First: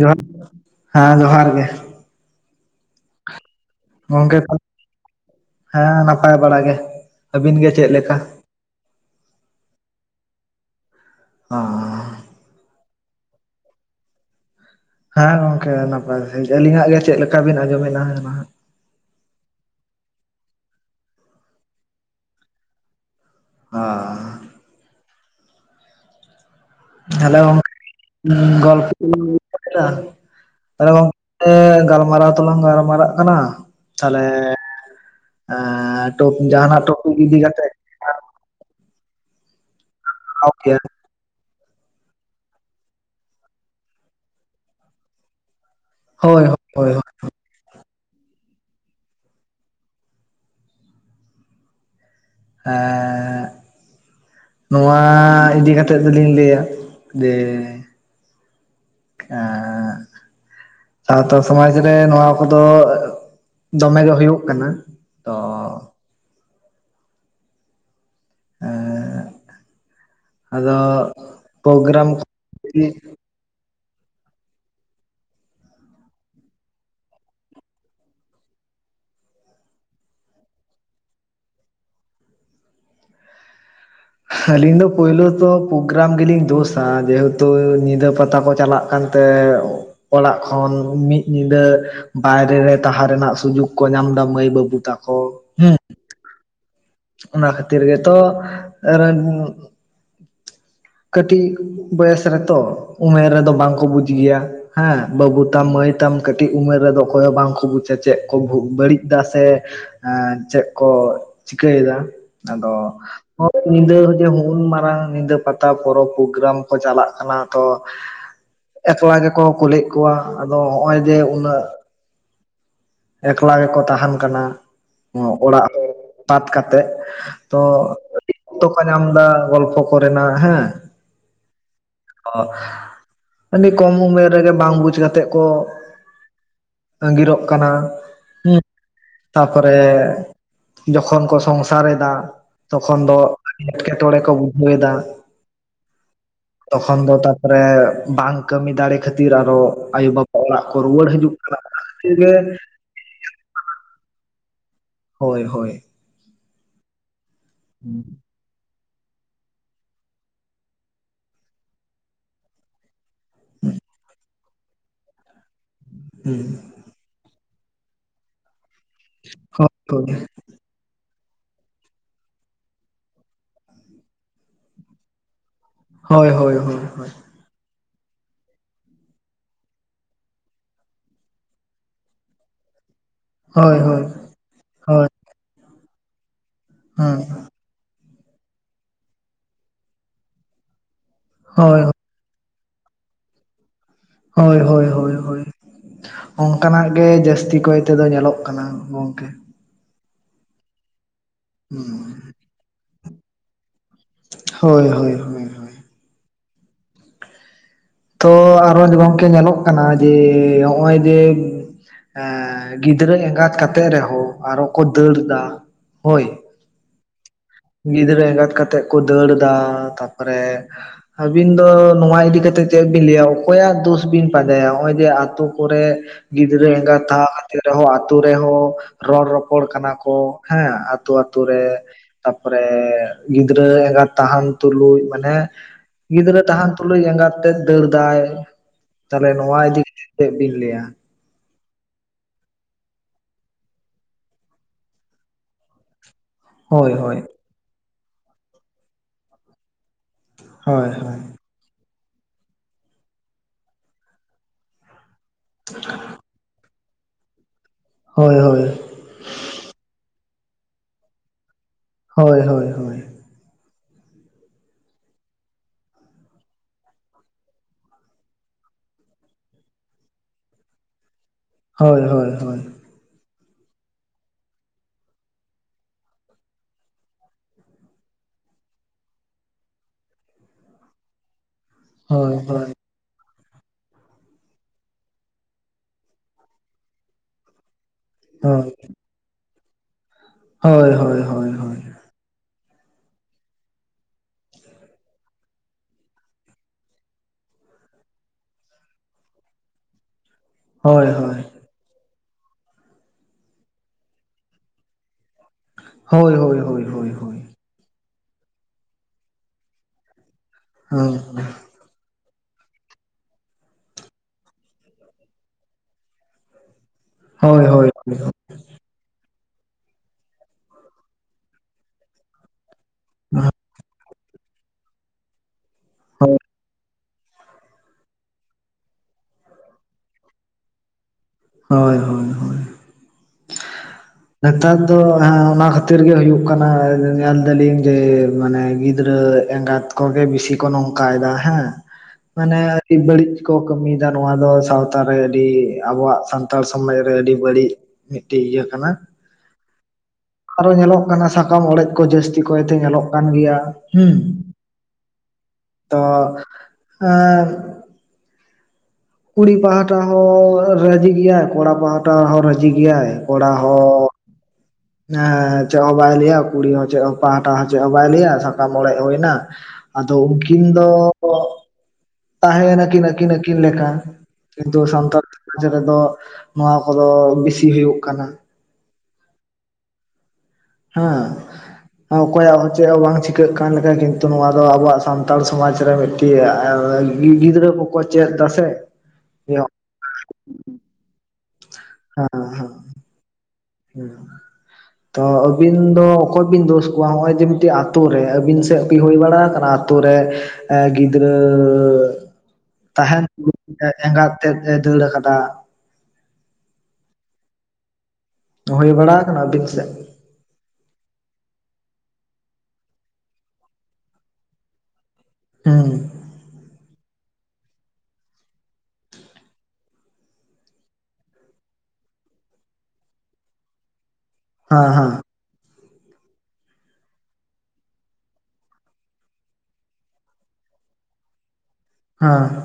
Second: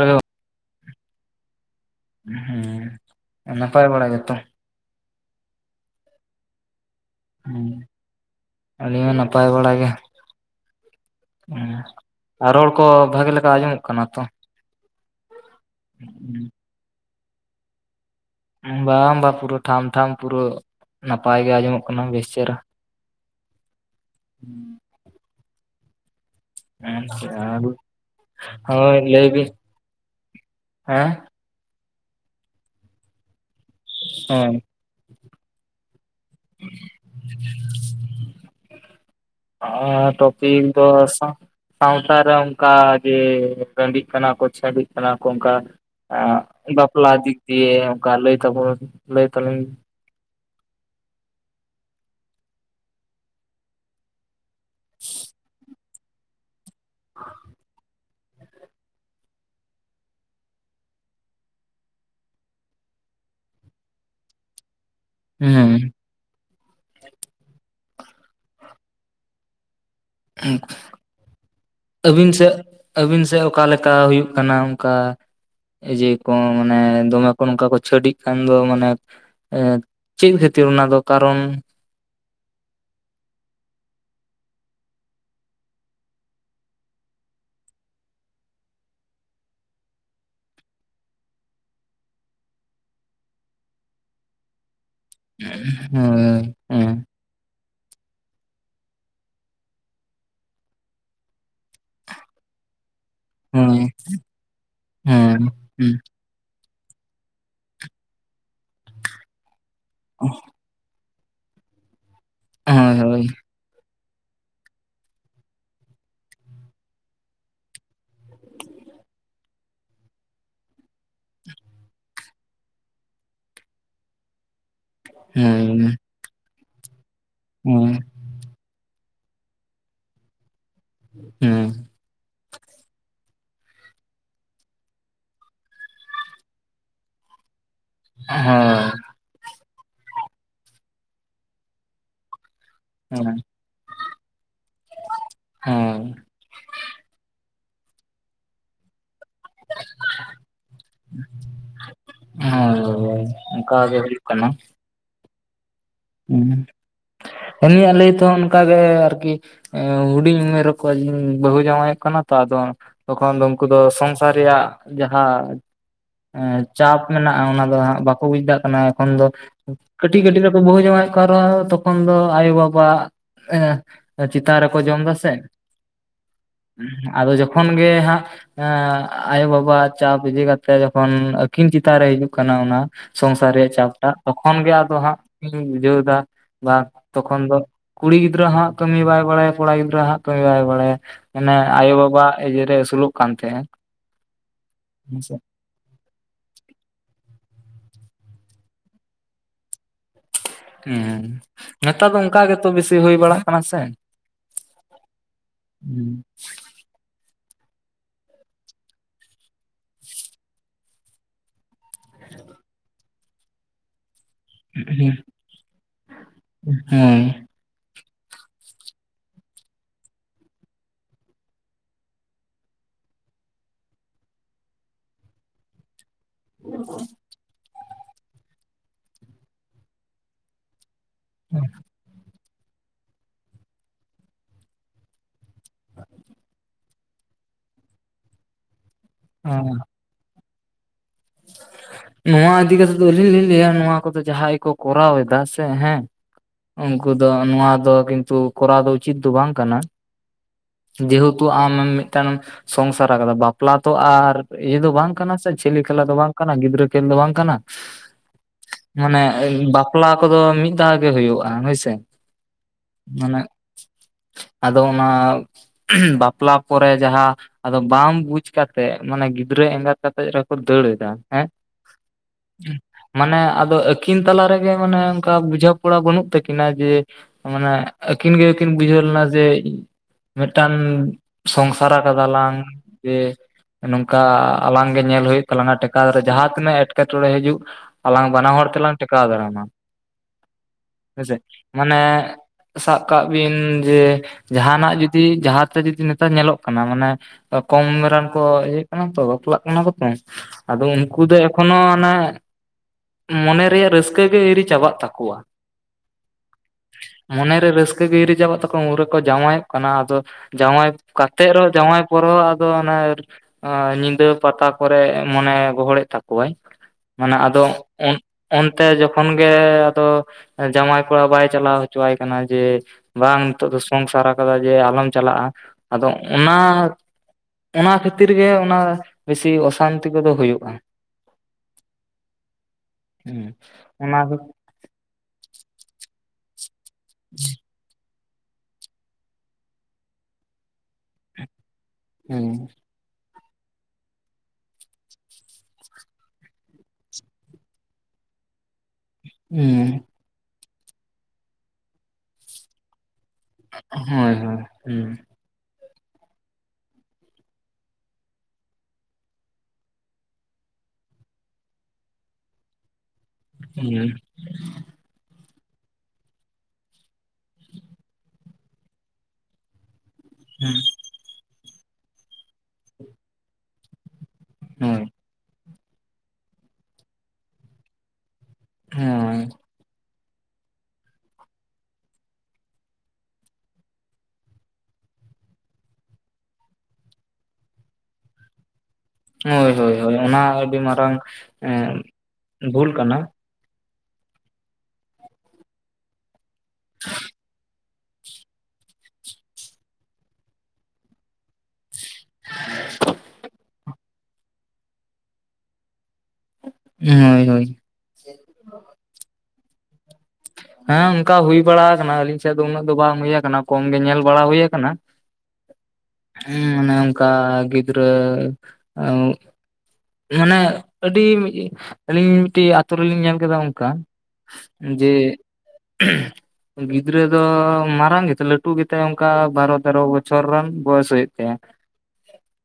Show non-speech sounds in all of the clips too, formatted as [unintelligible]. ᱡᱚᱦᱟᱨ ᱦᱮᱸ ᱡᱚᱦᱟᱨ ᱜᱮ ᱦᱩᱸ ᱵᱟᱲᱟ ᱜᱮᱛᱚ? ᱜᱚᱝᱠᱮ ᱦᱮᱸ ᱱᱟᱯᱟᱭ ᱵᱟᱲᱟ ᱜᱮ᱾ ᱟᱹᱵᱤᱱ ᱦᱩᱸ ᱜᱮ ᱪᱮᱫ ᱞᱮᱠᱟ ᱟᱹᱰᱤᱞᱤ ᱦᱚᱸ ᱱᱟᱯᱟᱭ ᱵᱟᱲᱟ ᱜᱮ ᱚ ᱦᱩᱸ᱾ ᱟᱨ ᱨᱚᱲ ᱠᱚ ᱵᱷᱟᱜᱮ ᱞᱮᱠᱟ ᱟᱸᱡᱚᱢᱚᱜ ᱠᱟᱱᱟ ᱛᱚ? ᱦᱮᱸ ᱜᱚᱝᱠᱮ ᱱᱟᱯᱟᱭ ᱟᱹᱞᱤᱧᱟᱜ ᱜᱮ ᱪᱮᱜ ᱞᱮᱠᱟ ᱵᱤᱱ ᱟᱸᱡᱚᱢ ᱮᱫᱟ ᱱᱟᱦᱟᱜ ᱵᱟᱝ ᱵᱟᱝ ᱯᱩᱨᱟᱹ ᱴᱷᱟᱢ ᱴᱷᱟᱢ ᱯᱩᱨᱟᱹ, ᱱᱟᱯᱟᱭ ᱜᱮ ᱟᱸᱡᱚᱢᱚᱜ ᱠᱟᱱᱟ ᱵᱮᱥ ᱪᱮᱦᱨᱟ᱾ ᱟ ᱩᱸ ᱦᱮᱞᱳ ᱦᱳᱭ ᱞᱟᱹᱭ ᱵᱤᱱ ᱦᱮᱸ [unintelligible] ᱮ ᱜᱟᱞᱢᱟᱨᱟᱣ ᱛᱚᱞᱟᱝ ᱜᱟᱞᱢᱟᱨᱟᱜ ᱠᱟᱱᱟ ᱛᱟᱦᱚᱞᱮ ᱦᱮᱸ ᱮ ᱴᱚᱯ ᱡᱟᱦᱟᱱᱟᱜ ᱴᱚᱯᱤᱠ ᱤᱫᱤ ᱠᱟᱛᱮᱜ ᱟ ᱴᱚᱯᱤᱠ ᱠᱮᱭᱟ ᱫᱚ ᱦᱟᱥᱟ ᱥᱟᱶᱛᱟᱨᱮ ᱚᱝᱠᱟ ᱡᱮ ᱨᱮᱺᱰᱤᱜ ᱠᱟᱱᱟ ᱠᱚ, ᱪᱟᱹᱰᱤᱜ ᱠᱟᱱᱟ ᱠᱚ ᱚᱝᱠᱟ ᱦᱳᱭ ᱦᱳᱭ ᱦᱳᱭ ᱵᱟᱯᱞᱟ ᱫᱤᱠ ᱫᱤᱭᱮ ᱚᱝᱠᱟ ᱞᱟᱹᱭ ᱛᱟᱵᱚᱱ ᱞᱟᱹᱭ ᱛᱟᱞᱟᱝ ᱮᱜ ᱱᱚᱣᱟ ᱤᱫᱤ ᱠᱟᱛᱮᱜ ᱫᱚᱞᱤᱧ ᱞᱟᱹᱭᱟ ᱫᱮᱸ ᱟᱸ ᱥᱟᱶᱛᱟ ᱥᱚᱢᱟᱡᱽ ᱨᱮ ᱱᱚᱣᱟ ᱠᱚᱫᱚ ᱫᱚᱢᱮ ᱜᱮ ᱦᱩᱭᱩᱜ ᱠᱟᱱᱟ ᱛᱚ ᱦᱮᱸ ᱮᱸ ᱯᱨᱳᱜᱨᱟᱢ ᱟᱹᱵᱤᱱ ᱥᱮᱫ ᱟᱹᱵᱤᱱ ᱥᱮᱫ ᱚᱠᱟᱞᱮᱠᱟ ᱦᱩᱭᱩᱜ ᱠᱟᱱᱟ ᱚᱱᱠᱟ ᱡᱮ ᱠᱚ ᱢᱟᱱᱮ ᱫᱚᱢᱮ ᱠᱚ ᱱᱚᱝᱠᱟ ᱠᱚ ᱪᱷᱟᱹᱰᱤᱜ ᱠᱟᱱ ᱫᱚ ᱢᱟᱱᱮ ᱪᱮᱫ ᱠᱷᱟᱹᱛᱤᱨ ᱚᱱᱟ ᱫᱚ ᱠᱟᱨᱚᱱ ᱟᱹᱞᱤᱧ ᱫᱚ ᱯᱳᱭᱞᱩ ᱫᱚ ᱯᱨᱳᱜᱨᱟᱢ ᱜᱮᱞᱤᱧ ᱫᱳᱥᱟ ᱡᱮᱦᱮᱛᱩ ᱧᱤᱫᱟᱹ ᱯᱟᱛᱟ ᱠᱚ ᱪᱟᱞᱟᱜ ᱠᱟᱱ ᱛᱮ ᱚᱲᱟᱜ ᱠᱷᱚᱱ ᱢᱤᱫ ᱧᱤᱫᱟᱹ ᱵᱟᱭᱨᱮ ᱨᱮ ᱛᱟᱦᱮᱸ ᱨᱮᱱᱟᱜ ᱥᱩᱡᱩᱜᱽ ᱠᱚ ᱧᱟᱢ ᱫᱟ ᱢᱟᱹᱭ ᱵᱟᱹᱵᱩ ᱛᱟᱠᱚ ᱦᱮᱸ ᱩᱸ ᱦᱩᱸ ᱚᱱᱟ ᱠᱷᱟᱹᱛᱤᱨ ᱜᱮᱛᱚ ᱨᱟᱹᱱ ᱠᱟᱹᱴᱤᱡ ᱵᱚᱭᱮᱥ ᱨᱮᱛᱚ ᱚᱢᱮᱸ ᱨᱮᱫᱚ ᱦᱳᱭ ᱵᱟᱝᱠᱚ ᱵᱩᱡ ᱜᱮᱭᱟ ᱦᱮᱸ ᱵᱟᱹᱵᱩ ᱛᱟᱢ ᱢᱟᱹᱭ ᱛᱟᱢ ᱠᱟᱹᱴᱤᱡ ᱩᱢᱮᱨ ᱨᱮᱫᱚ ᱚᱠᱚᱭ ᱦᱚᱸ ᱵᱟᱝᱠᱚ ᱵᱩᱡᱟ ᱪᱮᱫ ᱠᱚ ᱵᱷᱩᱜ ᱵᱟᱹᱲᱤᱡ ᱫᱟ ᱥᱮ ᱮᱸ ᱪᱮᱫ ᱠᱚ ᱪᱤᱠᱟᱹᱭᱮᱫᱟ ᱟᱫᱚ ᱦᱳᱭ ᱦᱳᱭ ᱧᱤᱫᱟᱹ ᱦᱚᱸ ᱡᱮ ᱦᱩᱜ-ᱩᱱ ᱢᱟᱨᱟᱝ ᱧᱤᱫᱟᱹ ᱯᱟᱛᱟ ᱯᱚᱨᱚᱵᱽ ᱯᱨᱳᱠᱜᱨᱟᱢ ᱠᱚ ᱪᱟᱞᱟᱜ ᱠᱟᱱᱟ ᱛᱚ ᱮᱠᱞᱟ ᱜᱮᱠᱚ ᱠᱩᱞᱮᱫ ᱠᱚᱣᱟ ᱟᱫᱚ ᱦᱚᱜᱼᱚᱭ ᱡᱮ ᱩᱱᱟᱹᱜ ᱮᱠᱞᱟ ᱜᱮᱠᱚ ᱛᱟᱦᱮᱱ ᱠᱟᱱᱟ ᱦᱳᱭ ᱦᱳᱭ ᱚᱲᱟᱜ ᱫᱚ ᱦᱮᱸ ᱵᱟᱫ ᱠᱟᱛᱮᱜ ᱛᱚ ᱦᱳᱭ ᱚᱠᱛᱚ ᱠᱚ ᱧᱟᱢ ᱮᱫᱟ ᱜᱚᱞᱯᱷᱚ ᱠᱚᱨᱮᱱᱟᱜ ᱦᱮᱸ, ᱦᱩᱸ ᱾ ᱚᱸ ᱟᱹᱰᱤ ᱠᱚᱢ ᱩᱢᱮᱨ ᱨᱮᱜᱮ ᱵᱟᱝ ᱵᱩᱡᱽ ᱠᱟᱛᱮᱫ ᱠᱚ, ᱟᱺᱜᱤᱨᱚᱜ ᱠᱟᱱᱟ ᱾ ᱦᱚᱭ, ᱛᱟᱨᱯᱚᱨᱮ ᱡᱚᱠᱷᱚᱱ ᱠᱚ ᱥᱚᱝᱥᱟᱨ ᱮᱫᱟ ᱛᱚᱠᱷᱚᱱ ᱫᱚ, ᱮᱴᱠᱮᱴᱚᱬᱮ ᱠᱚ ᱵᱩᱡᱷᱟᱹᱣ ᱮᱫᱟ ᱾ ᱦᱚᱭ ᱾ ᱛᱚᱠᱷᱚᱱ ᱫᱚ ᱛᱟᱨᱯᱚᱨᱮ ᱵᱟᱝ ᱠᱟᱹᱢᱤ ᱫᱟᱲᱮ ᱠᱷᱟᱹ ᱛᱤᱨ ᱟᱨ ᱦᱚᱸ ᱟᱭᱳᱼᱵᱟᱵᱟ ᱚᱲᱟᱜ ᱠᱚ ᱨᱩᱣᱟᱹᱲ ᱦᱤᱡᱩᱜ ᱠᱟᱱᱟ ᱚᱱᱟ ᱠᱷᱟᱹᱛᱤᱨ ᱜᱮ, ᱚᱱᱠᱟᱜᱮ ᱦᱩᱭ ᱠᱟᱱᱟ ᱾ ᱦᱳᱭ ᱦᱳᱭ ᱾ ᱦᱩ ᱟᱹᱞᱤᱧᱟᱜ ᱞᱟᱹᱭ ᱦᱩᱸ ᱛᱮᱦᱚᱸ, ᱚᱱᱠᱟᱜᱮ ᱟᱨᱠᱤ ᱦᱩᱰᱤᱧ ᱩᱢᱮᱨᱮᱠᱚ ᱵᱟᱹᱦᱩ ᱡᱟᱶᱟᱭᱚᱜ ᱠᱟᱱᱟ ᱛᱚ ᱟᱫᱚ, ᱛᱚᱠᱷᱚᱱ ᱫᱚ ᱩᱱᱠᱩ ᱫᱚ ᱥᱚᱝᱥᱟᱨ ᱨᱮᱭᱟᱜ ᱡᱟᱦᱟᱸ ᱮᱸ, ᱪᱟᱯ ᱢᱮᱱᱟᱜᱼᱟ ᱚᱱᱟ ᱫᱚ ᱦᱟᱸᱜ ᱵᱟᱠᱚ ᱵᱩᱡ ᱫᱟᱲᱟᱹᱟᱜ ᱠᱟᱱᱟ ᱮᱠᱷᱚᱱ ᱫᱚ ᱦᱩᱸ ᱠᱟᱹᱴᱤᱡ ᱠᱟᱹᱴᱤᱡ ᱨᱮᱠᱚ ᱵᱟᱹᱦᱩ, ᱡᱟᱶᱟᱭᱚᱜ ᱠᱟᱱ ᱨᱮᱦᱚᱸ ᱛᱚᱠᱷᱚᱱ ᱫᱚ ᱟᱭᱳ-ᱵᱟᱵᱟᱜ, ᱚᱸ ᱪᱮᱛᱟᱱ ᱨᱮᱠᱚ ᱡᱚᱢ ᱫᱟᱥᱮ ᱦᱳᱭ ᱦᱳᱭ ᱦᱳᱭ ᱟᱫᱚ ᱡᱚᱠᱷᱚ ᱛᱚᱠᱷᱚᱱ ᱜᱮ ᱦᱟᱸᱜ, ᱮᱸ ᱟᱭᱳ ᱵᱟᱵᱟᱜ ᱪᱟᱯ ᱤᱫᱤ ᱠᱟᱛᱮᱜ ᱡᱚᱠᱷᱚᱱ ᱟᱹᱠᱤᱱ ᱪᱮᱛᱟᱱ ᱨᱮ ᱦᱤᱡᱩᱜ ᱠᱟᱱᱟ ᱚᱱᱟ, ᱥᱚᱝᱥᱟᱨ ᱨᱮᱭᱟᱜ ᱦᱳᱭ ᱦᱳᱭ ᱦᱳᱭ ᱪᱟᱯᱚᱴᱟᱜ ᱛᱚᱠᱷᱚᱱ ᱜᱮ ᱟᱫᱚ ᱦᱳᱭ ᱦᱟᱸᱜ ᱠᱤᱱ ᱵᱩᱡᱷᱟᱹᱣ ᱫᱟ ᱵᱟᱝ ᱦᱮᱸ ᱛᱚᱠᱷᱚᱱ ᱫᱚ, ᱠᱩᱲᱤ ᱜᱤᱫᱽᱨᱟᱹ ᱦᱟᱸᱜ ᱠᱟᱹᱢᱤ ᱵᱟᱭ ᱵᱟᱲᱟᱭᱟ ᱠᱚᱲᱟ ᱜᱤᱫᱽᱨᱟᱹ ᱦᱟᱸᱜ ᱠᱟᱹᱢᱤ ᱵᱟᱭ ᱵᱟᱲᱟᱭᱟ ᱢᱟᱱᱮ ᱦᱳᱭ ᱟᱭᱳ ᱵᱟᱵᱟᱜ, ᱤᱭᱟᱹᱨᱮ ᱟᱹᱥᱩᱞᱚᱜ ᱠᱟᱱ ᱛᱟᱦᱮᱸ ᱾ ᱦᱳᱭ ᱦᱳᱭ ᱦᱳᱭ ᱦᱳᱭ ᱾ ᱚᱱᱠᱟᱱᱟᱜ ᱜᱮ ᱡᱟᱹᱥᱛᱤ ᱠᱟᱭ ᱛᱮᱫᱚ ᱧᱮᱞᱚᱜ ᱠᱟᱱᱟ ᱜᱚᱢᱠᱮ ᱾ ᱦᱩᱸ ᱱᱮᱛᱟᱨ ᱫᱚ ᱚᱱᱠᱟ ᱜᱮᱛᱚ ᱵᱮᱥᱤ ᱦᱩᱭ ᱵᱟᱲᱟᱜ ᱠᱟᱱᱟ ᱥᱮ, ᱦᱳᱭ ᱦᱳᱭ ᱦᱳᱭ ᱾ ᱦᱩᱸ ᱾ ᱛᱚ ᱟᱨᱚ ᱜᱚᱢᱠᱮ ᱧᱮᱞᱚᱜ ᱠᱟᱱᱟ ᱡᱮ ᱦᱚᱜ-ᱚᱭ ᱡᱮ, ᱮᱸ ᱜᱤᱫᱽᱨᱟᱹ ᱮᱸᱜᱟᱛ ᱠᱟᱛᱮᱜ ᱨᱮᱦᱚᱸ ᱟᱨᱦᱚᱸ ᱠᱚ ᱫᱟᱹᱲᱮᱫᱟ ᱦᱳᱭ ᱾ ᱦᱩᱸ ᱾ ᱜᱤᱫᱽᱨᱟᱹ ᱮᱸᱜᱟᱛ ᱠᱟᱛᱮᱜ ᱠᱚ ᱫᱟᱹᱲ ᱫᱟᱻ ᱛᱟᱯᱚᱨᱮ, ᱟᱹᱵᱤᱱ ᱫᱚ ᱱᱚᱣᱟ ᱤᱫᱤ ᱠᱟᱛᱮ ᱪᱮᱫ ᱵᱤᱱ ᱞᱟᱹᱭᱟ ᱚᱠᱚᱭᱟᱜ ᱫᱳᱥ ᱵᱤᱱ ᱯᱟᱸᱡᱟᱭᱟ ᱱᱚᱜᱼᱚᱭ ᱡᱮ ᱟᱛᱳ ᱠᱚᱨᱮ, ᱜᱤᱫᱽᱨᱟᱹ ᱮᱸᱜᱟᱛ ᱠᱟᱛᱮ ᱨᱮᱦᱚᱸ ᱟᱛᱳ ᱨᱮᱦᱚᱸ ᱨᱚᱲ ᱨᱚᱯᱚᱲ ᱠᱟᱱᱟ ᱠᱚ ᱦᱮᱸ, ᱟᱛᱳ, ᱟᱛᱳ ᱨᱮ ᱛᱟᱨᱯᱚᱨᱮ ᱜᱤᱫᱽᱨᱟᱹ ᱮᱸᱜᱟᱛ ᱛᱟᱦᱟᱱ ᱛᱩᱞᱩᱡ ᱢᱟᱱᱮ, ᱜᱤᱫᱽᱨᱟᱹ ᱛᱟᱦᱮᱱ ᱛᱩᱞᱩᱡ ᱮᱸᱜᱟᱛ ᱛᱮᱫ ᱫᱟᱹᱲ ᱫᱟᱭ ᱛᱟᱦᱚᱞᱮ ᱱᱚᱣᱟ ᱤᱫᱤ ᱠᱟᱛᱮ ᱪᱮᱫ ᱵᱤᱱ ᱞᱟᱹᱭᱟ, [inaudible] ᱱᱚᱣᱟ ᱤᱫᱤ ᱠᱟᱛᱮᱜ ᱫᱚ ᱟᱹᱞᱤᱧ ᱞᱤᱧ ᱞᱟᱹᱭᱟ ᱱᱚᱣᱟ ᱠᱚᱫᱚ ᱡᱟᱦᱟᱸᱭ ᱜᱮ ᱠᱚ ᱠᱚᱨᱟᱣ ᱮᱫᱟ ᱥᱮ ᱦᱮᱸ, ᱦᱳᱭ ᱩᱱᱠᱩ ᱦᱳᱭ ᱫᱚ ᱱᱚᱣᱟ ᱫᱚ ᱠᱤᱱᱛᱩ ᱠᱚᱨᱟᱣ ᱫᱚ ᱩᱪᱤᱛ ᱫᱚ ᱵᱟᱝ ᱠᱟᱱᱟ ᱦᱳᱭ ᱡᱮᱦᱩᱛᱩ, ᱟᱢᱮᱢ ᱢᱤᱫᱴᱟᱝ ᱮᱢ ᱥᱚᱝᱥᱟᱨ ᱟᱠᱟᱫᱟ ᱵᱟᱯᱞᱟ ᱛᱚ ᱟᱨ ᱤᱭᱟᱹ ᱫᱚ ᱵᱟᱝ ᱠᱟᱱᱟ ᱥᱮ ᱪᱮᱷᱞᱮ, ᱫᱚ ᱵᱟᱝ ᱠᱟᱱᱟ ᱜᱤᱫᱽᱨᱟᱹ ᱠᱷᱮᱞ ᱫᱚ ᱵᱟᱝ ᱠᱟᱱᱟ, ᱦᱳᱭ ᱦᱳᱭ ᱾ ᱢᱟᱱᱮ ᱵᱟᱯᱞᱟ ᱠᱚᱫᱚ ᱢᱤᱫ ᱫᱷᱟᱣ ᱜᱮ ᱦᱩᱭᱩᱜᱼᱟ ᱦᱳᱭᱥᱮ, ᱦᱳᱭ ᱦᱳᱭ ᱦᱳᱭ ᱾ ᱢᱟᱱᱮ ᱟᱫᱚ ᱚᱱᱟ, ᱵᱟᱯᱞᱟ ᱯᱚᱨᱮ ᱡᱟᱦᱟᱸ ᱟᱫᱚ ᱵᱟᱝ ᱵᱩᱡ ᱠᱟᱛᱮᱜ ᱢᱟᱱᱮ ᱜᱤᱫᱽᱨᱟᱹ ᱮᱸᱜᱟᱛ ᱠᱟᱛᱮᱜ ᱨᱮ, ᱫᱟᱹᱲᱮᱫᱟ ᱦᱮᱸ, ᱦᱳᱭ ᱦᱳᱭ ᱦᱳᱭ ᱾ ᱢᱟᱱᱮ ᱟᱫᱚ ᱟᱹᱠᱤᱱ ᱛᱟᱞᱟ ᱨᱮᱜᱮ ᱢᱟᱱᱮ ᱚᱱᱠᱟ ᱵᱩᱡᱷᱟᱹᱣ ᱯᱚᱲᱟ ᱵᱟᱹᱱᱩᱜ ᱛᱟᱹᱠᱤᱱᱟ ᱡᱮ, ᱢᱟᱱᱮ ᱟᱹᱠᱤᱱ ᱜᱮᱠᱤᱱ ᱵᱩᱡᱷᱟᱹᱣ ᱞᱮᱱᱟ ᱡᱮ ᱢᱤᱫᱴᱟᱝ, ᱥᱚᱝᱥᱟᱨ ᱟᱠᱟᱫᱟ ᱦᱳᱭ ᱞᱟᱝ ᱦᱳᱭ ᱡᱮ ᱱᱚᱝᱠᱟ ᱟᱞᱟᱝ ᱜᱮ ᱧᱮᱞ ᱦᱩᱭᱩᱜ ᱞᱟᱝ ᱴᱮᱠᱟᱣ ᱫᱟᱲᱮᱜ ᱡᱟᱦᱟᱸ ᱛᱤᱱᱟᱹᱜ ᱮᱴᱠᱮᱴᱚᱬᱮ ᱦᱤᱡᱩᱜ ᱟᱞᱟᱝ ᱵᱟᱱᱟ ᱦᱚᱲ ᱦᱳᱭ ᱛᱮᱞᱟᱝ ᱴᱮᱠᱟᱣ ᱫᱟᱨᱟᱢᱟ ᱦᱳᱭ ᱦᱳᱭ ᱦᱳᱭ ᱦᱮᱸ ᱥᱮ ᱦᱳᱭ ᱢᱟᱱᱮ ᱥᱟᱵ ᱠᱟᱜ ᱵᱤᱱ ᱡᱮ ᱡᱟᱦᱟᱱᱟᱜ ᱡᱩᱫᱤ ᱡᱟᱦᱟᱸᱛᱮ ᱡᱩᱫᱤ ᱱᱮᱛᱟᱨ ᱧᱮᱞᱚᱜ ᱠᱟᱱᱟ ᱢᱟᱱᱮ ᱠᱚᱢ ᱩᱢᱮᱨᱟᱱ ᱠᱚ ᱤᱭᱟᱹ ᱠᱟᱱᱟ ᱛᱚ ᱵᱟᱯᱞᱟᱜ ᱠᱟᱱᱟ ᱠᱚᱛᱚ ᱟᱫᱚ ᱦᱳᱭ ᱦᱳᱭ ᱩᱱᱠᱩ ᱫᱚ ᱦᱳᱭ ᱮᱠᱷᱚᱱᱳ ᱚᱱᱮ ᱢᱚᱱᱮ ᱨᱮᱭᱟᱜ ᱨᱟᱹᱥᱠᱟᱹᱜ ᱜᱮ ᱟᱹᱣᱨᱤ ᱪᱟᱵᱟᱜ ᱛᱟᱠᱚᱣᱟ ᱦᱳᱭ ᱦᱳᱭ ᱦᱳᱭ ᱦᱳᱭ ᱦᱳᱭ ᱢᱚᱱᱮᱨᱮ ᱨᱟᱹᱥᱠᱟᱹ ᱜᱮ ᱟᱣᱨᱤ ᱪᱟᱵᱟᱜ ᱛᱟᱠᱚᱣᱟ ᱩᱱ ᱨᱮᱠᱚ ᱡᱟᱶᱟᱭᱚᱜ ᱠᱟᱱᱟ ᱟᱫᱚ ᱡᱟᱶᱟᱭ ᱦᱳᱭ ᱦᱳᱭ ᱠᱟᱛᱮᱜ ᱨᱮᱦᱚᱸ ᱡᱟᱶᱟᱭ ᱯᱚᱨ ᱦᱚᱸ ᱟᱫᱚ ᱚᱱᱮ ᱧᱤᱫᱟᱹ ᱯᱟᱛᱟ ᱠᱚᱨᱮ ᱢᱚᱱᱮ ᱜᱚᱦᱚᱲᱮᱫ ᱛᱟᱠᱚᱣᱟᱭ ᱢᱟᱱᱮ ᱟᱫᱚ ᱦᱳᱭ ᱚᱱᱛᱮ ᱡᱚᱠᱷᱚᱱ ᱜᱮ ᱟᱫᱚ ᱡᱟᱶᱟᱭ ᱠᱚᱲᱟ ᱵᱟᱭ ᱪᱟᱞᱟᱣ ᱦᱚᱪᱚᱣᱟᱭ ᱠᱟᱱᱟ ᱡᱮ ᱵᱟᱝ ᱱᱤᱛᱚᱜ ᱫᱚ ᱥᱚᱝᱥᱟᱨ ᱟᱠᱟᱫᱟ ᱡᱮ ᱟᱞᱚᱢ ᱪᱟᱞᱟᱜᱼᱟ ᱟᱫᱚ ᱚᱱᱟ ᱚᱱᱟ ᱠᱷᱟᱹᱛᱤᱨ ᱜᱮ ᱚᱱᱟ ᱵᱮᱥᱤ ᱚᱥᱟᱱᱛᱤ ᱠᱚᱫᱚ ᱦᱩᱭᱩᱜᱼᱟ ᱦᱳᱭ ᱦᱳᱭ ᱦᱳᱭ ᱦᱩᱸ ᱚᱱᱟ ᱫᱚ ᱱᱮᱛᱟᱨ ᱟᱫᱚ ᱦᱮᱸ ᱚᱱᱟ ᱠᱷᱟᱹᱛᱤᱨ ᱜᱮ ᱦᱩᱭᱩᱜ ᱠᱟᱱᱟ ᱧᱮᱞ ᱮ ᱫᱟᱞᱤᱧ ᱡᱮ ᱢᱟᱱᱮ ᱜᱤᱫᱽ ᱜᱤᱫᱽᱨᱟᱹ ᱮᱸᱜᱟᱛ ᱠᱚᱜᱮ ᱵᱤᱥᱤ ᱠᱚ ᱱᱚᱝᱠᱟ ᱮᱫᱟ ᱦᱮᱸ ᱦᱩᱸ ᱢᱟᱱᱮ ᱵᱟᱹᱲᱤᱡ ᱠᱚ ᱠᱟᱹᱢᱤᱭᱮᱫᱟ ᱱᱚᱣᱟ ᱫᱚ ᱥᱟᱶᱛᱟ ᱨᱮ ᱟᱹᱰᱤ ᱟᱵᱚᱣᱟᱜ ᱥᱟᱱᱛᱟᱲ ᱥᱚᱢᱟᱡᱽ ᱨᱮ ᱟᱹᱰᱤ ᱵᱟᱹᱲᱤᱡ ᱢᱤᱫᱴᱮᱱ ᱤᱭᱟᱹ ᱠᱟᱱᱟ ᱦᱮᱸ ᱟᱨᱦᱚ ᱧᱮᱞᱚᱜ ᱠᱟᱱᱟ ᱥᱟᱠᱟᱢ ᱚᱲᱮᱡ ᱠᱚ ᱡᱟᱹᱥᱛᱤ ᱠᱚᱭᱛᱮ ᱧᱮᱞᱚᱜ ᱠᱟᱱᱟ ᱠᱟᱱ ᱜᱮᱭᱟ ᱦᱩᱸ ᱦᱳᱭ ᱦᱳᱭ ᱦᱩᱸ ᱛᱚ ᱠᱩᱲᱤ ᱯᱟᱦᱟᱴᱟ ᱦᱚᱸ ᱨᱟᱹᱡᱤ ᱜᱮᱭᱟᱭ ᱠᱚᱲᱟ ᱯᱟᱦᱟᱴᱟ ᱦᱚᱸ ᱨᱟᱹᱡᱤ ᱜᱮᱭᱟᱭ ᱠᱚᱲᱟ ᱦᱚ ᱦᱩᱸ ᱦᱮᱸ ᱪᱮᱫ ᱦᱚᱸ ᱵᱟᱭ ᱞᱮᱭᱟ ᱠᱩᱲᱤ ᱦᱚᱸ ᱪᱮᱫ ᱯᱟᱦᱴᱟ ᱦᱚᱸ ᱪᱮᱫ ᱦᱚᱸ ᱵᱟᱭ ᱞᱮᱭᱟ ᱥᱟᱠᱟᱢ ᱚᱲᱮᱡ ᱦᱩᱭᱱᱟ ᱟᱫᱚ ᱩᱱᱠᱤᱱ ᱫᱚ ᱛᱟᱦᱮᱸᱭᱱᱟᱹᱠᱤᱱ ᱟᱹᱠᱤᱱ ᱟᱹᱠᱤᱱ ᱞᱮᱠᱟ ᱠᱤᱱᱛᱩ ᱦᱳᱭ ᱥᱟᱱᱛᱟᱲ ᱥᱟᱡᱽ ᱨᱮᱫᱚ ᱱᱚᱣᱟ ᱠᱚᱫᱚ ᱵᱮᱥᱤ ᱦᱩᱭᱩᱜ ᱠᱟᱱᱟ ᱦᱮᱸ ᱦᱮᱸ ᱚᱠᱚᱭᱟᱜ ᱦᱚᱸ ᱪᱮᱫ ᱦᱚᱸ ᱵᱟᱝ ᱪᱤᱠᱟᱹᱜ ᱠᱟᱱ ᱞᱮᱠᱟ, ᱠᱤᱱᱛᱩ ᱱᱚᱣᱟ ᱫᱚ ᱟᱵᱚᱣᱟᱜ ᱥᱟᱱᱛᱟᱲ ᱥᱚᱢᱟᱡᱽ ᱨᱮ, ᱢᱤᱫᱴᱮᱱ ᱟ ᱟ ᱟᱨ ᱜᱤ ᱜᱤ ᱜᱤᱫᱽᱨᱟᱹ ᱠᱚᱠᱚ ᱪᱮᱫ ᱫᱟᱥᱮ ᱾ ᱦᱳᱭ, ᱦᱳᱭ, ᱦᱳᱭ, ᱚᱱᱟ ᱟᱹᱰᱤ ᱢᱟᱨᱟᱝ ᱾ ᱦᱮᱸ, ᱦᱮᱸ, ᱦᱮᱸ, ᱛᱚ ᱟᱹᱵᱤᱱ ᱫᱚ ᱚᱠᱚᱭ ᱵᱤᱱ ᱫᱳᱥ ᱠᱚᱣᱟ, ᱱᱚᱜᱼᱚᱭ ᱡᱮ ᱢᱤᱫᱴᱮᱡ ᱟᱛᱳ ᱨᱮ ᱟᱹᱵᱤᱱ ᱥᱮᱫ ᱵᱤᱱ ᱦᱩᱭ ᱵᱟᱲᱟ ᱟᱠᱟᱱᱟ ᱟᱛᱩ ᱨᱮ? ᱜᱤᱫᱽᱨᱟᱹ ᱛᱟᱦᱮᱱ ᱛᱮ ᱮᱸᱜᱟᱛ ᱛᱮᱫ ᱮ ᱫᱟᱹᱲ ᱟᱠᱟᱫᱟ ᱾ ᱦᱳᱭ ᱦᱳᱭ ᱾ ᱦᱩᱭ ᱵᱟᱲᱟ ᱟᱠᱟᱱᱟ ᱟᱹᱵᱤᱱ ᱥᱮᱫ? ᱦᱮᱸ, ᱚᱱᱠᱟ ᱦᱩᱭ ᱵᱟᱲᱟ ᱟᱠᱟᱱᱟ ᱾ ᱟᱹᱞᱤᱧ ᱥᱮᱫ ᱫᱚ ᱩᱱᱟᱹᱜ ᱫᱚ ᱵᱟᱝ ᱦᱩᱭ ᱟᱠᱟᱱᱟ, ᱠᱚᱢ ᱜᱮ ᱧᱮᱞ ᱵᱟᱲᱟ ᱦᱩᱭ ᱟᱠᱟᱱᱟ ᱾ ᱦᱩᱸ ᱦᱩᱸ ᱚᱱᱮ ᱚᱱᱠᱟ ᱜᱤᱫᱽᱨᱟᱹ ᱢᱟᱱᱮ ᱟᱹᱰᱤ ᱟᱹᱞᱤᱧ ᱢᱤᱫᱴᱮᱡ ᱟᱛᱳ ᱨᱮ ᱞᱤᱧ ᱧᱮᱞ ᱠᱮᱫᱟ ᱚᱱᱠᱟ, ᱦᱮᱸ ᱡᱮ ᱦᱮᱸ ᱜᱤᱫᱽᱨᱟᱹ ᱫᱚ ᱢᱟᱨᱟᱝ ᱜᱮᱛᱟᱭ, ᱞᱟᱹᱴᱩ ᱜᱮᱛᱟᱭ, ᱚᱱᱠᱟ ᱵᱟᱨᱚ ᱛᱮᱨᱚ ᱵᱚᱪᱷᱚᱨ ᱨᱮᱱ ᱵᱚᱭᱮᱥ ᱦᱩᱭᱩᱜ ᱛᱟᱭᱟ ᱾ ᱦᱮᱸ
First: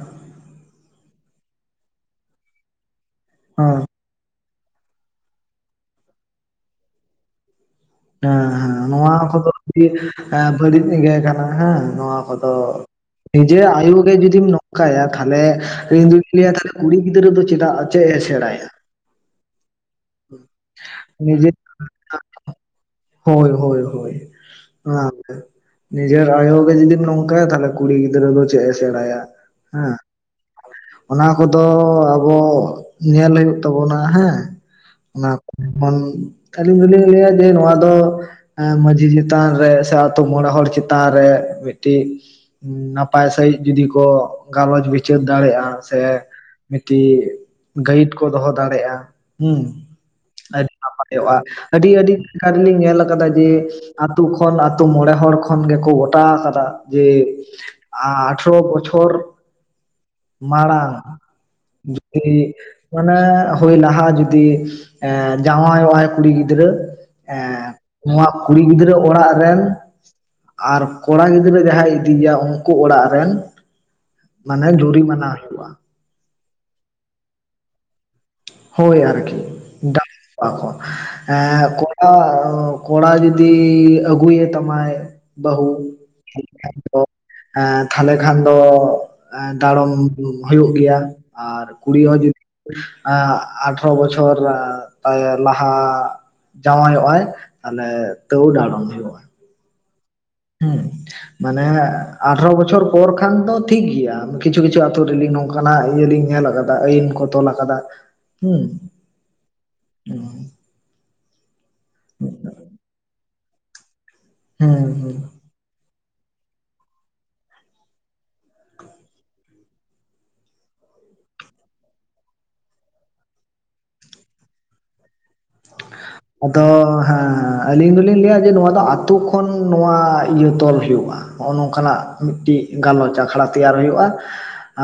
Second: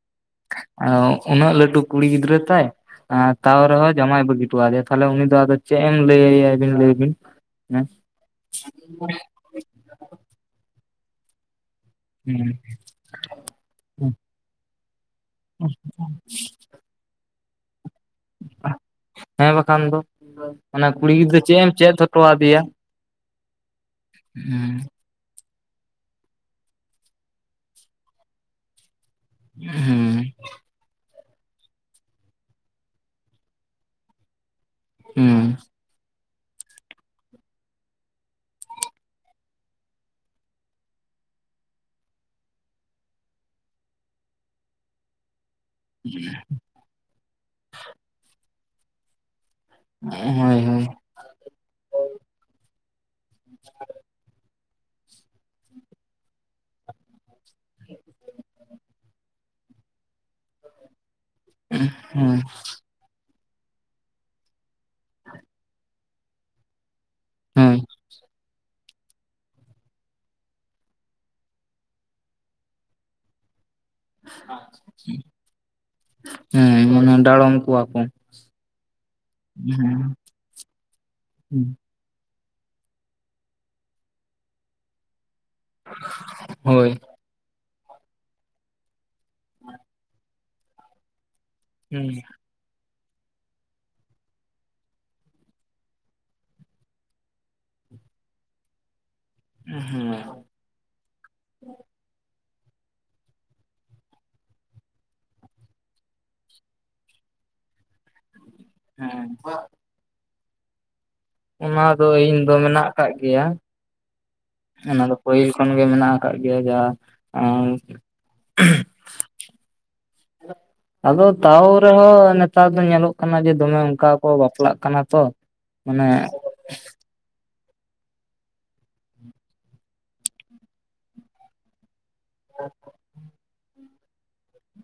ᱩᱱᱟᱹᱜ ᱞᱟᱹᱴᱩ ᱠᱩᱲᱤ ᱜᱤᱫᱽᱨᱟᱹ ᱛᱟᱭ ᱛᱟᱣ ᱦᱮᱸ ᱨᱮᱦᱚᱸ ᱡᱟᱢᱟᱭ ᱵᱟᱹᱜᱤ ᱦᱚᱴᱚᱣᱟ ᱟᱫᱮᱭᱟ ᱛᱟᱦᱞᱮ ᱩᱱᱤ ᱫᱚ ᱟᱫᱚ ᱪᱮᱫ ᱮᱢ ᱞᱟᱹᱭ ᱟᱭᱟ ᱟᱵᱤᱱ ᱞᱟᱹᱭ ᱵᱤᱱ ᱦᱮᱸ ᱦᱮᱸ ᱦᱮᱸ ᱱᱚᱣᱟ ᱠᱚᱫᱚ ᱟᱹᱰᱤ ᱵᱟᱹᱲᱤᱡ ᱜᱮ ᱠᱟᱱᱟ ᱦᱮᱸ ᱱᱚᱣᱟ ᱠᱚᱫᱚ ᱱᱤᱡᱮᱨ ᱟᱭᱩ ᱜᱮ ᱡᱩᱫᱤᱢ ᱱᱚᱝᱠᱟᱭᱟ ᱛᱟᱦᱚᱞᱮ ᱤᱧ ᱫᱩᱧ ᱞᱟᱹᱭᱟ, ᱛᱟᱦᱚᱞᱮ ᱠᱩᱲᱤ ᱜᱤᱫᱽᱨᱟᱹ ᱫᱚ ᱪᱮᱫᱟᱜ ᱪᱮᱫ ᱮ ᱥᱮᱬᱟᱭᱟ? ᱦᱮᱸ ᱵᱟᱠᱷᱟᱱ ᱫᱚ, ᱠᱩᱲᱤ ᱜᱤᱫᱽᱨᱟᱹ ᱱᱤᱡᱮ ᱪᱮᱫ ᱮᱢ ᱪᱮᱫ ᱦᱚᱴᱚᱣᱟᱫᱮᱭᱟ? ᱦᱳᱭ ᱦᱳᱭ ᱦᱳᱭ ᱾ ᱱᱤᱡᱮᱨ ᱟᱭᱳ ᱜᱮ ᱡᱩᱫᱤ ᱱᱚᱝᱠᱟᱭᱟ ᱛᱟᱦᱚᱞᱮ ᱠᱩᱲᱤ ᱜᱤᱫᱽᱨᱟᱹ ᱫᱚ ᱪᱮᱫ ᱮ ᱥᱮᱬᱟᱭᱟ ᱦᱮᱸ? ᱦᱩᱸ ᱚᱱᱟ ᱠᱚᱫᱚ ᱟᱵᱚ ᱧᱮᱞ ᱦᱩᱭᱩᱜ ᱛᱟᱵᱚᱱᱟ, ᱦᱮᱸ᱾ ᱚᱱᱟ ᱦᱩᱸ ᱠᱷᱚᱱ ᱟᱹᱞᱤᱧ ᱫᱚᱞᱤᱧ ᱞᱟᱹᱭᱟ ᱡᱮ ᱱᱚᱣᱟ ᱫᱚ, ᱮᱸ ᱢᱟᱺᱡᱷᱤ ᱪᱮᱛᱟᱱ ᱨᱮ, ᱥᱮ ᱟᱛᱳ ᱢᱚᱬᱮ ᱦᱚᱲ ᱪᱮᱛᱟᱱ ᱨᱮ, ᱢᱤᱫᱴᱤᱡ ᱱᱟᱯᱟᱭ ᱥᱟᱺᱦᱤᱡ ᱡᱩᱫᱤ ᱠᱚ ᱜᱟᱞᱚᱪ ᱵᱤᱪᱟᱹᱨ ᱫᱟᱲᱮᱭᱟᱜᱼᱟ ᱾ ᱥᱮ ᱢᱤᱫᱴᱤᱡ ᱜᱟᱹᱭᱤᱰ ᱠᱚ ᱫᱚᱦᱚ ᱫᱟᱲᱮᱭᱟᱜᱼᱟ, ᱦᱩᱸ ᱾ ᱦᱳᱭ ᱦᱳᱭ ᱾ ᱦᱩᱭᱩᱜᱼᱟ, ᱟᱹᱰᱤ ᱟᱹᱰᱤ ᱡᱟᱭᱜᱟ ᱨᱮ ᱞᱤᱧ ᱧᱮᱞ ᱟᱠᱟᱫᱟ ᱡᱮ, ᱟᱛᱳ ᱠᱷᱚᱱ ᱟᱛᱳ ᱢᱚᱬᱮ ᱦᱚᱲ ᱠᱷᱚᱱ ᱜᱮᱠᱚ ᱜᱚᱴᱟ ᱟᱠᱟᱫᱟ ᱡᱮ, ᱟᱴᱷᱟᱨᱚ ᱵᱚᱪᱷᱚᱨ ᱢᱟᱲᱟᱟᱝ ᱡᱤ ᱦᱳᱭ ᱢᱟᱱᱮ ᱦᱳᱭ ᱞᱟᱦᱟ ᱡᱩᱫᱤ ᱮ ᱡᱟᱶᱟᱭᱚᱜᱟᱭ ᱠᱩᱲᱤ ᱜᱤᱫᱽᱨᱟᱹ ᱮᱸ ᱦᱳᱭ ᱱᱚᱶᱟ ᱠᱩᱲᱤ ᱜᱤᱫᱽᱨᱟᱹ ᱚᱲᱟᱜ ᱨᱮᱱ, ᱟᱨ ᱠᱚᱲᱟ ᱜᱤᱫᱽᱨᱟᱹ ᱡᱟᱦᱟᱸᱭ ᱤᱫᱤᱭᱮᱭᱟ ᱩᱱᱠᱩ ᱚᱲᱟᱜ ᱨᱮᱱ, ᱢᱟᱱᱮ ᱡᱩᱨᱤᱢᱟᱱᱟ ᱦᱩᱭᱩᱜᱼᱟ ᱦᱮᱸ, ᱢᱟᱱᱮ ᱰᱟᱲᱚᱢ ᱠᱚᱣᱟ ᱠᱚ ᱾ ᱦᱳᱭ ᱟᱨᱠᱤ, ᱰᱟᱲᱚᱢ ᱠᱚᱣᱟ ᱠᱚ ᱾ ᱠᱚᱲᱟ ᱡᱩᱫᱤ ᱟᱜᱩᱭᱮ ᱛᱟᱢᱟᱭ ᱵᱟᱹᱦᱩ, ᱦᱳᱭ ᱫᱚ ᱛᱟᱦᱚᱞᱮ ᱠᱷᱟᱱ ᱫᱚ ᱰᱟᱲᱚᱢ ᱦᱩᱭᱩᱜ ᱜᱮᱭᱟ ᱟᱨ ᱠᱩᱲᱤ ᱦᱮᱸ ᱦᱚᱸ ᱡᱩᱫᱤ ᱮ ᱟᱴᱷᱨᱚ ᱵᱚᱪᱷᱚᱨ ᱛᱟᱭ ᱞᱟᱦᱟ, ᱡᱟᱶᱚᱜᱼᱟᱭ, ᱛᱟᱦᱚᱞᱮ ᱛᱟᱹᱣ ᱰᱟᱲᱚᱢ ᱦᱩᱭᱩᱜᱼᱟ ᱾ ᱦᱩᱸ ᱾ ᱦᱩᱸ ᱢᱟᱱᱮ ᱟᱨ ᱟᱴᱷᱟᱨᱚ ᱵᱚᱪᱷᱚᱨ ᱯᱚᱨ ᱠᱷᱟᱱ ᱫᱚ ᱴᱷᱤᱠ ᱜᱮᱭᱟ, ᱠᱤᱪᱷᱩ ᱠᱤᱪᱷᱩ ᱟᱛᱳ ᱨᱮ ᱞᱤᱧ ᱱᱚᱝᱠᱟᱱᱟᱜ ᱤᱭᱟᱹ ᱞᱤᱧ ᱧᱮᱞ ᱟᱠᱟᱫᱟ ᱟᱹᱭᱤᱱ ᱠᱚ ᱛᱚᱞ ᱟᱠᱟᱫᱟ ᱾ ᱦᱮᱸ ᱾ ᱦᱮᱸ ᱾ ᱚᱱᱟ ᱫᱚ ᱤᱱ ᱫᱚ ᱢᱮᱱᱟᱜ ᱟᱠᱟᱫ ᱜᱮᱭᱟ ᱦᱮᱸ ᱚᱱᱟ ᱫᱚ ᱦᱮᱸ ᱯᱟᱹᱦᱤᱞ ᱠᱷᱚᱱ ᱜᱮ ᱢᱮᱱᱟᱜ ᱟᱠ ᱾ ᱜᱮ [unintelligible] ᱡ [unintelligible] ᱟᱨ ᱟᱫᱚ ᱛᱟᱣ ᱨᱮᱦᱚᱸ ᱱᱮᱛᱟᱨ ᱫᱚ ᱧᱮᱞᱚᱜ ᱠᱟᱱᱟ ᱡᱮ ᱫᱚᱢᱮ ᱚᱱᱠᱟ ᱠᱚ ᱵᱟᱯᱞᱟᱜ ᱠᱟᱱᱟ ᱛᱚ ᱢᱟᱱᱮ ᱟᱫᱚ ᱦᱮᱸ ᱟᱹᱞᱤᱧ ᱫᱚᱞᱤᱧ ᱞᱟᱹᱭᱟ ᱡᱮ ᱱᱚᱣᱟ ᱫᱚ ᱟᱛᱳ ᱠᱷᱚᱱ ᱱᱚᱣᱟ ᱤᱭᱟᱹ ᱛᱚᱞ ᱦᱩᱭᱩᱜᱼᱟ ᱦᱚ ᱱᱝᱠᱟᱱᱟᱜ ᱢᱤᱫᱴᱤᱡ ᱜᱟᱞᱚᱪ ᱟᱠᱷᱲᱟ ᱛᱮᱭᱟᱨ ᱦᱩᱭᱩᱜᱼᱟ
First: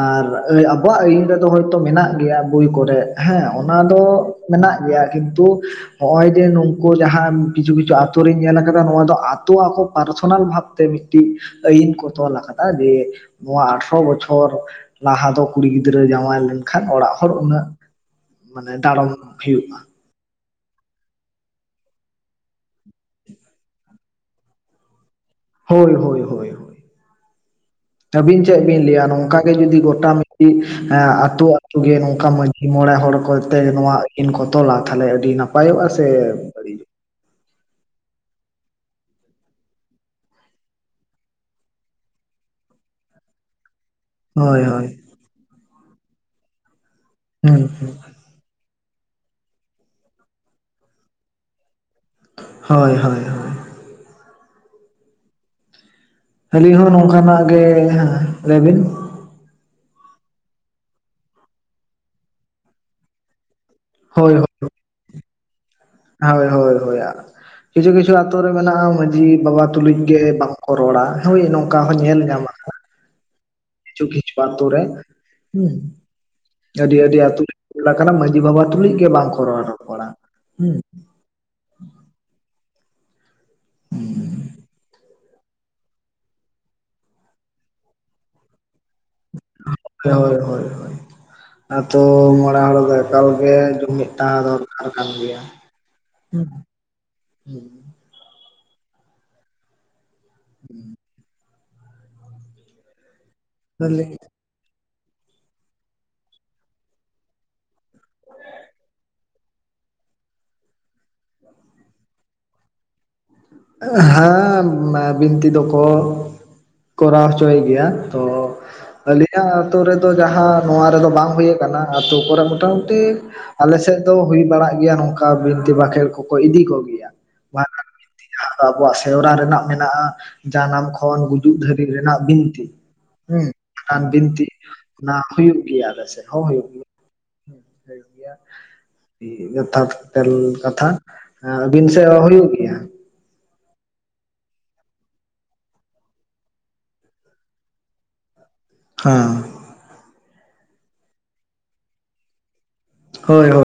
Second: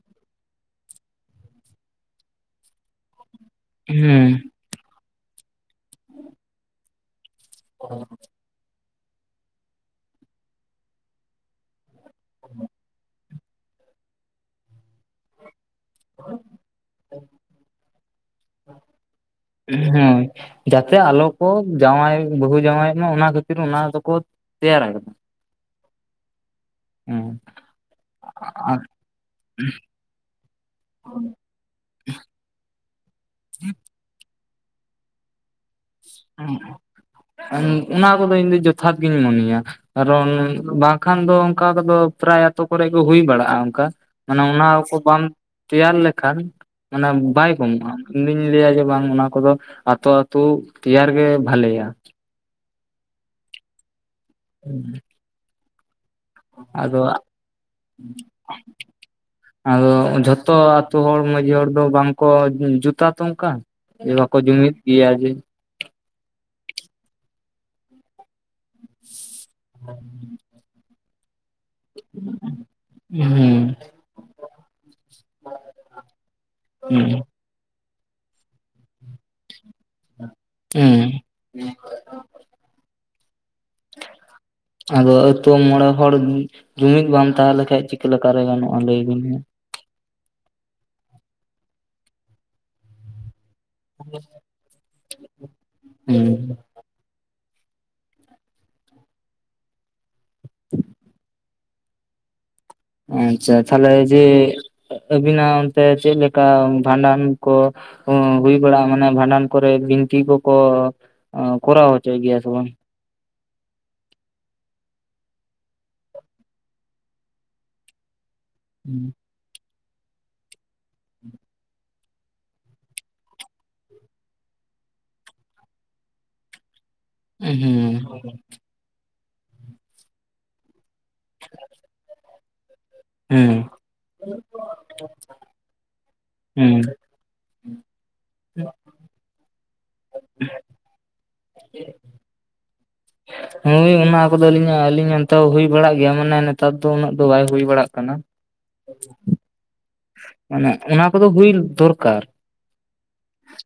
ᱟᱨ ᱟᱵᱚᱣᱟᱜ ᱟᱹᱭᱤᱱ ᱨᱮᱫᱚ ᱦᱚᱳᱭᱛᱚ ᱢᱮᱱᱟᱜ ᱜᱮᱭᱟ ᱵᱳᱭ ᱠᱚᱨᱮ ᱦᱮᱸ ᱚᱱᱟ ᱫᱚ ᱦᱮᱸ ᱢᱮᱱᱟᱜ ᱜᱮᱭᱟ ᱠᱤᱱᱛᱩ ᱱᱚᱜ-ᱚᱭ ᱡᱮ ᱱᱩᱝᱠᱩ ᱡᱟᱦᱟᱸ ᱠᱤᱪᱷᱩ ᱠᱤᱪᱷᱩ ᱟᱛᱳ ᱨᱤᱧ ᱧᱮᱞ ᱟᱠᱟᱫᱟ ᱱᱚᱣᱟ ᱫᱚ ᱟᱛᱳ ᱟᱠᱚ ᱯᱟᱨᱥᱚᱱᱟᱞ ᱵᱷᱟᱵ ᱛᱮ ᱢᱤᱫᱴᱤᱡ ᱟᱹᱭᱤᱱ ᱠᱚ ᱛᱚᱞ ᱟᱠᱟᱫᱟ ᱡᱮ ᱱᱚᱣᱟ ᱟᱴᱷᱨᱚ ᱵᱚᱪᱷᱚᱨ ᱞᱟᱦᱟ ᱫᱚ ᱠᱩᱲᱤ ᱜᱤᱫᱽᱨᱟᱹ ᱡᱟᱶᱟᱭ ᱞᱮᱱᱠᱷᱟᱱ ᱚᱲᱟᱜ ᱦᱚᱲ ᱩᱱᱟᱹᱜ ᱢᱟᱱᱮ ᱰᱟᱲᱚᱢ ᱦᱩᱭᱩᱜᱼᱟ ᱦᱮᱸ ᱡᱟᱛᱮ ᱟᱞᱚ ᱠᱚ ᱡᱟᱶᱟᱭ ᱵᱟᱹᱦᱩ ᱡᱟᱶᱟᱭᱚᱜ ᱢᱟ ᱚᱱᱟ ᱠᱷᱟᱛᱤᱨ ᱚᱱᱟ ᱫᱚᱠᱚ ᱛᱮᱭᱟᱨ ᱟᱠᱟᱫᱟ ᱦᱳᱭ ᱦᱳᱭ ᱦᱳᱭ ᱦᱮᱸ ᱟᱹᱵᱤᱱ ᱪᱮᱫ ᱵᱤᱱ ᱞᱟᱹᱭᱟ ᱱᱚᱝᱠᱟ ᱜᱮ ᱡᱩᱫᱤ ᱜᱚᱴᱟ ᱟᱛᱳ, ᱟᱛᱳ ᱜᱮ ᱱᱚᱝᱠᱟ ᱢᱟᱺᱡᱷᱤ ᱢᱚᱬᱮ ᱦᱚᱲ ᱠᱚᱛᱮ ᱱᱚᱣᱟ ᱟᱹᱭᱤᱱ ᱠᱚ ᱛᱚ ᱛᱚᱞᱟ ᱛᱟᱦᱚᱞᱮ ᱟᱹᱰᱤ ᱱᱟᱯᱟᱭᱚᱜᱼᱟ ᱥᱮ ᱵᱟᱹᱲᱤᱡᱚᱜᱼᱟ ᱚᱱᱟ ᱠᱚᱫᱚ ᱤᱧ ᱫᱚ ᱡᱚᱛᱷᱟᱛ ᱜᱤᱧ ᱢᱚᱱᱮᱭᱟ ᱾ ᱠᱟᱨᱚᱱ ᱵᱟᱝᱠᱷᱟᱱ ᱫᱚ ᱚᱱᱠᱟ ᱠᱚᱫᱚ ᱯᱨᱟᱭ ᱟᱛᱳ ᱠᱚᱨᱮ ᱜᱮ ᱦᱩᱭ ᱵᱟᱲᱟᱜᱼᱟ ᱚᱱᱠᱟ ᱾ ᱢᱟᱱᱮ ᱦᱳᱭ ᱚᱱᱟ ᱦᱳᱭ ᱠᱚ ᱵᱟᱢ ᱛᱮᱭᱟᱨ ᱞᱮᱠᱷᱟᱱ ᱢᱟᱱᱮ ᱵᱟᱭ ᱦᱩᱸ ᱦᱩᱸ ᱠᱢᱚᱜᱼᱟ ᱤᱧ ᱫᱩᱧ ᱞᱟᱹᱭᱟ ᱡᱮ ᱵᱟᱝ ᱚᱱᱟ ᱠᱚᱫᱚ ᱟᱛᱳ ᱟᱛᱳ ᱛᱮᱭᱟᱨ ᱜᱮ ᱵᱷᱟᱞᱮᱭᱟ ᱦᱳᱭ ᱦᱳᱭ ᱦᱳᱭ ᱦᱮᱸ ᱟᱹᱞᱤᱧ ᱦᱚᱸ ᱱᱚᱝᱠᱟ ᱱᱟᱜ ᱜᱮ ᱞᱟᱹᱭ ᱵᱤᱱ ᱟᱫᱚ ᱡᱷᱚᱛᱚ ᱟᱹᱛᱩ ᱦᱚᱲ ᱢᱟᱺᱡᱷᱤ ᱦᱚᱲ ᱫᱚ ᱵᱟᱝᱠᱚ ᱡᱩᱛᱟ ᱛᱚ ᱚᱱᱠᱟ ᱮ ᱦᱳᱭ ᱵᱟᱠᱚ ᱡᱩᱢᱤᱫ ᱜᱮᱭᱟ ᱡᱮ ᱦᱳᱭ ᱦᱳᱭ ᱦᱳᱭ ᱠᱤᱪᱷᱩ ᱠᱤᱪᱷᱩ ᱟᱛᱩ ᱨᱮ ᱢᱮᱱᱟᱜᱼᱟ ᱢᱟᱺᱡᱷᱤ ᱵᱟᱵᱟ ᱛᱩᱞᱩᱡ ᱜᱮ ᱠᱚ ᱨᱚᱲᱟ ᱦᱳᱭ ᱱᱚᱝᱠᱟ ᱦᱚᱸ ᱧᱮᱞ ᱧᱟᱢᱚᱜᱼᱟ ᱦᱩᱸ ᱠᱤᱪᱷᱩ ᱠᱤᱪᱷᱩ ᱟᱛᱩ ᱨᱮ ᱟᱹᱰᱤ ᱦᱩᱸ ᱟᱹᱰᱤ ᱟᱛᱩ ᱨᱮᱱ ᱠᱟᱱᱟ ᱢᱟᱺᱡᱷᱤ ᱵᱟᱵᱟ ᱛᱩᱞᱩᱡ ᱜᱮ ᱵᱟᱝᱠᱚ ᱨᱚᱲ ᱨᱚᱯᱚᱲᱟ ᱦᱮᱸ [unintelligible] ᱟᱫᱚ ᱟᱹᱛᱩ ᱢᱚᱲᱮ ᱦᱚᱲ ᱡᱩᱢᱤᱫ ᱜᱮ ᱵᱟᱝ ᱛᱟᱦᱮ ᱞᱮᱠᱷᱟ ᱪᱤᱠᱟᱹᱞᱮᱠᱟᱨᱮ ᱜᱟᱱᱚᱜᱼᱟ ᱞᱟᱹᱭ ᱵᱤᱱ ᱢᱟ ᱦᱳᱭ ᱦᱳᱭ ᱦᱳᱭ ᱟᱛᱩ ᱢᱚᱬᱮ ᱦᱚᱲ ᱫᱚ ᱮᱠᱟᱞ ᱜᱮ ᱢᱤᱫᱴᱟᱝ ᱫᱚᱨᱠᱟᱨ ᱠᱟᱱ ᱜᱮᱭᱟ [inaudible] ᱟᱪᱪᱷᱟ ᱛᱟᱦᱞᱮ ᱡᱮ ᱦᱮᱸ ᱟᱹᱵᱤᱱᱟᱜ ᱚᱱᱛᱮ ᱪᱮᱫ ᱞᱮᱠᱟ ᱵᱷᱟᱸᱰᱟᱱ ᱠᱚ ᱚ ᱦᱩᱭ ᱵᱟᱲᱟ ᱢᱟᱱᱮ ᱵᱷᱟᱸᱰᱟᱱ ᱠᱚᱨᱮ ᱵᱤᱱᱛᱤ ᱠᱚᱠᱚ ᱠᱚᱨᱟᱣ ᱦᱚᱪᱚᱭ ᱜᱮᱭᱟ ᱥᱮ ᱵᱟᱝ ᱦᱮᱸ ᱮᱢ ᱵᱤᱱᱛᱤ ᱫᱚᱠᱚ ᱠᱚᱨᱟᱣ ᱦᱚᱪᱚᱭ ᱜᱮᱭᱟ ᱛᱚ ᱟᱹᱞᱤᱧ ᱟᱞᱤᱧᱟᱹᱜ ᱟᱛᱩ ᱨᱮᱫᱚ ᱡᱟᱦᱟᱸ ᱱᱚᱣᱟ ᱨᱮᱫᱚ ᱵᱟᱝ ᱦᱩᱭ ᱟᱠᱟᱱᱟ ᱟᱹᱛᱩ ᱠᱚᱨᱮ ᱢᱚᱴᱟᱢᱩᱴᱤ ᱟᱞᱮ ᱥᱮᱫ ᱫᱚ ᱦᱩᱭ ᱵᱟᱲᱟᱜ ᱜᱮᱭᱟ ᱱᱚᱝᱠᱟ ᱵᱤᱱᱛᱤ ᱵᱟᱸᱠᱷᱮᱬ ᱠᱚᱠᱚ ᱤᱫᱤ ᱠᱚᱜᱮᱭᱟ ᱦᱩᱸ ᱟᱫᱚ ᱟᱵᱚᱣᱟᱜ ᱥᱮᱨᱣᱟ ᱨᱮᱱᱟᱜ ᱢᱮᱱᱟᱜᱼᱟ ᱡᱟᱱᱟᱢ ᱠᱷᱚᱱ ᱜᱩᱡᱩᱜ ᱫᱷᱹᱵᱤᱡ ᱨᱮᱱᱟᱜ ᱵᱤᱱᱛᱤ ᱦᱮᱸ ᱦᱩᱸ ᱟᱨ ᱵᱤᱱᱛᱤ ᱚᱱᱟ ᱦᱩᱭᱩᱜ ᱜᱮᱭᱟ ᱟᱞᱮᱥᱮᱫ ᱦᱚᱸ ᱦᱩᱭᱩᱜ ᱦᱩᱸ ᱜᱮᱭᱟ ᱦᱩᱭᱩᱜ ᱜᱮᱭᱟ ᱡᱚᱛᱷᱟᱛ ᱠᱟᱛᱷᱟ ᱟᱹᱵᱤᱱ ᱥᱮᱫ ᱦᱚ ᱦᱩᱭᱩᱜ ᱜᱮᱭᱟ ᱦᱳᱭ ᱚᱱᱟ ᱠᱚᱫᱚ ᱟᱹᱞᱤᱧᱟᱜ ᱟᱹᱞᱤᱧ ᱚᱱᱛᱮ ᱦᱚᱸ ᱦᱩᱭ ᱵᱟᱲᱟᱜ ᱜᱮᱭᱟ ᱢᱟᱱᱮ ᱱᱮᱛᱟᱨ ᱫᱚ ᱩᱱᱟᱹᱜ ᱫᱚ ᱵᱟᱭ ᱦᱩᱭ ᱵᱟᱲᱟᱜ ᱠᱟᱱᱟ ᱦᱮᱸ ᱢᱟᱱᱮ ᱚᱱᱟ ᱠᱚᱫᱚ ᱦᱩᱭ ᱫᱚᱨᱠᱟᱨ ᱦᱳᱭ ᱦᱳᱭ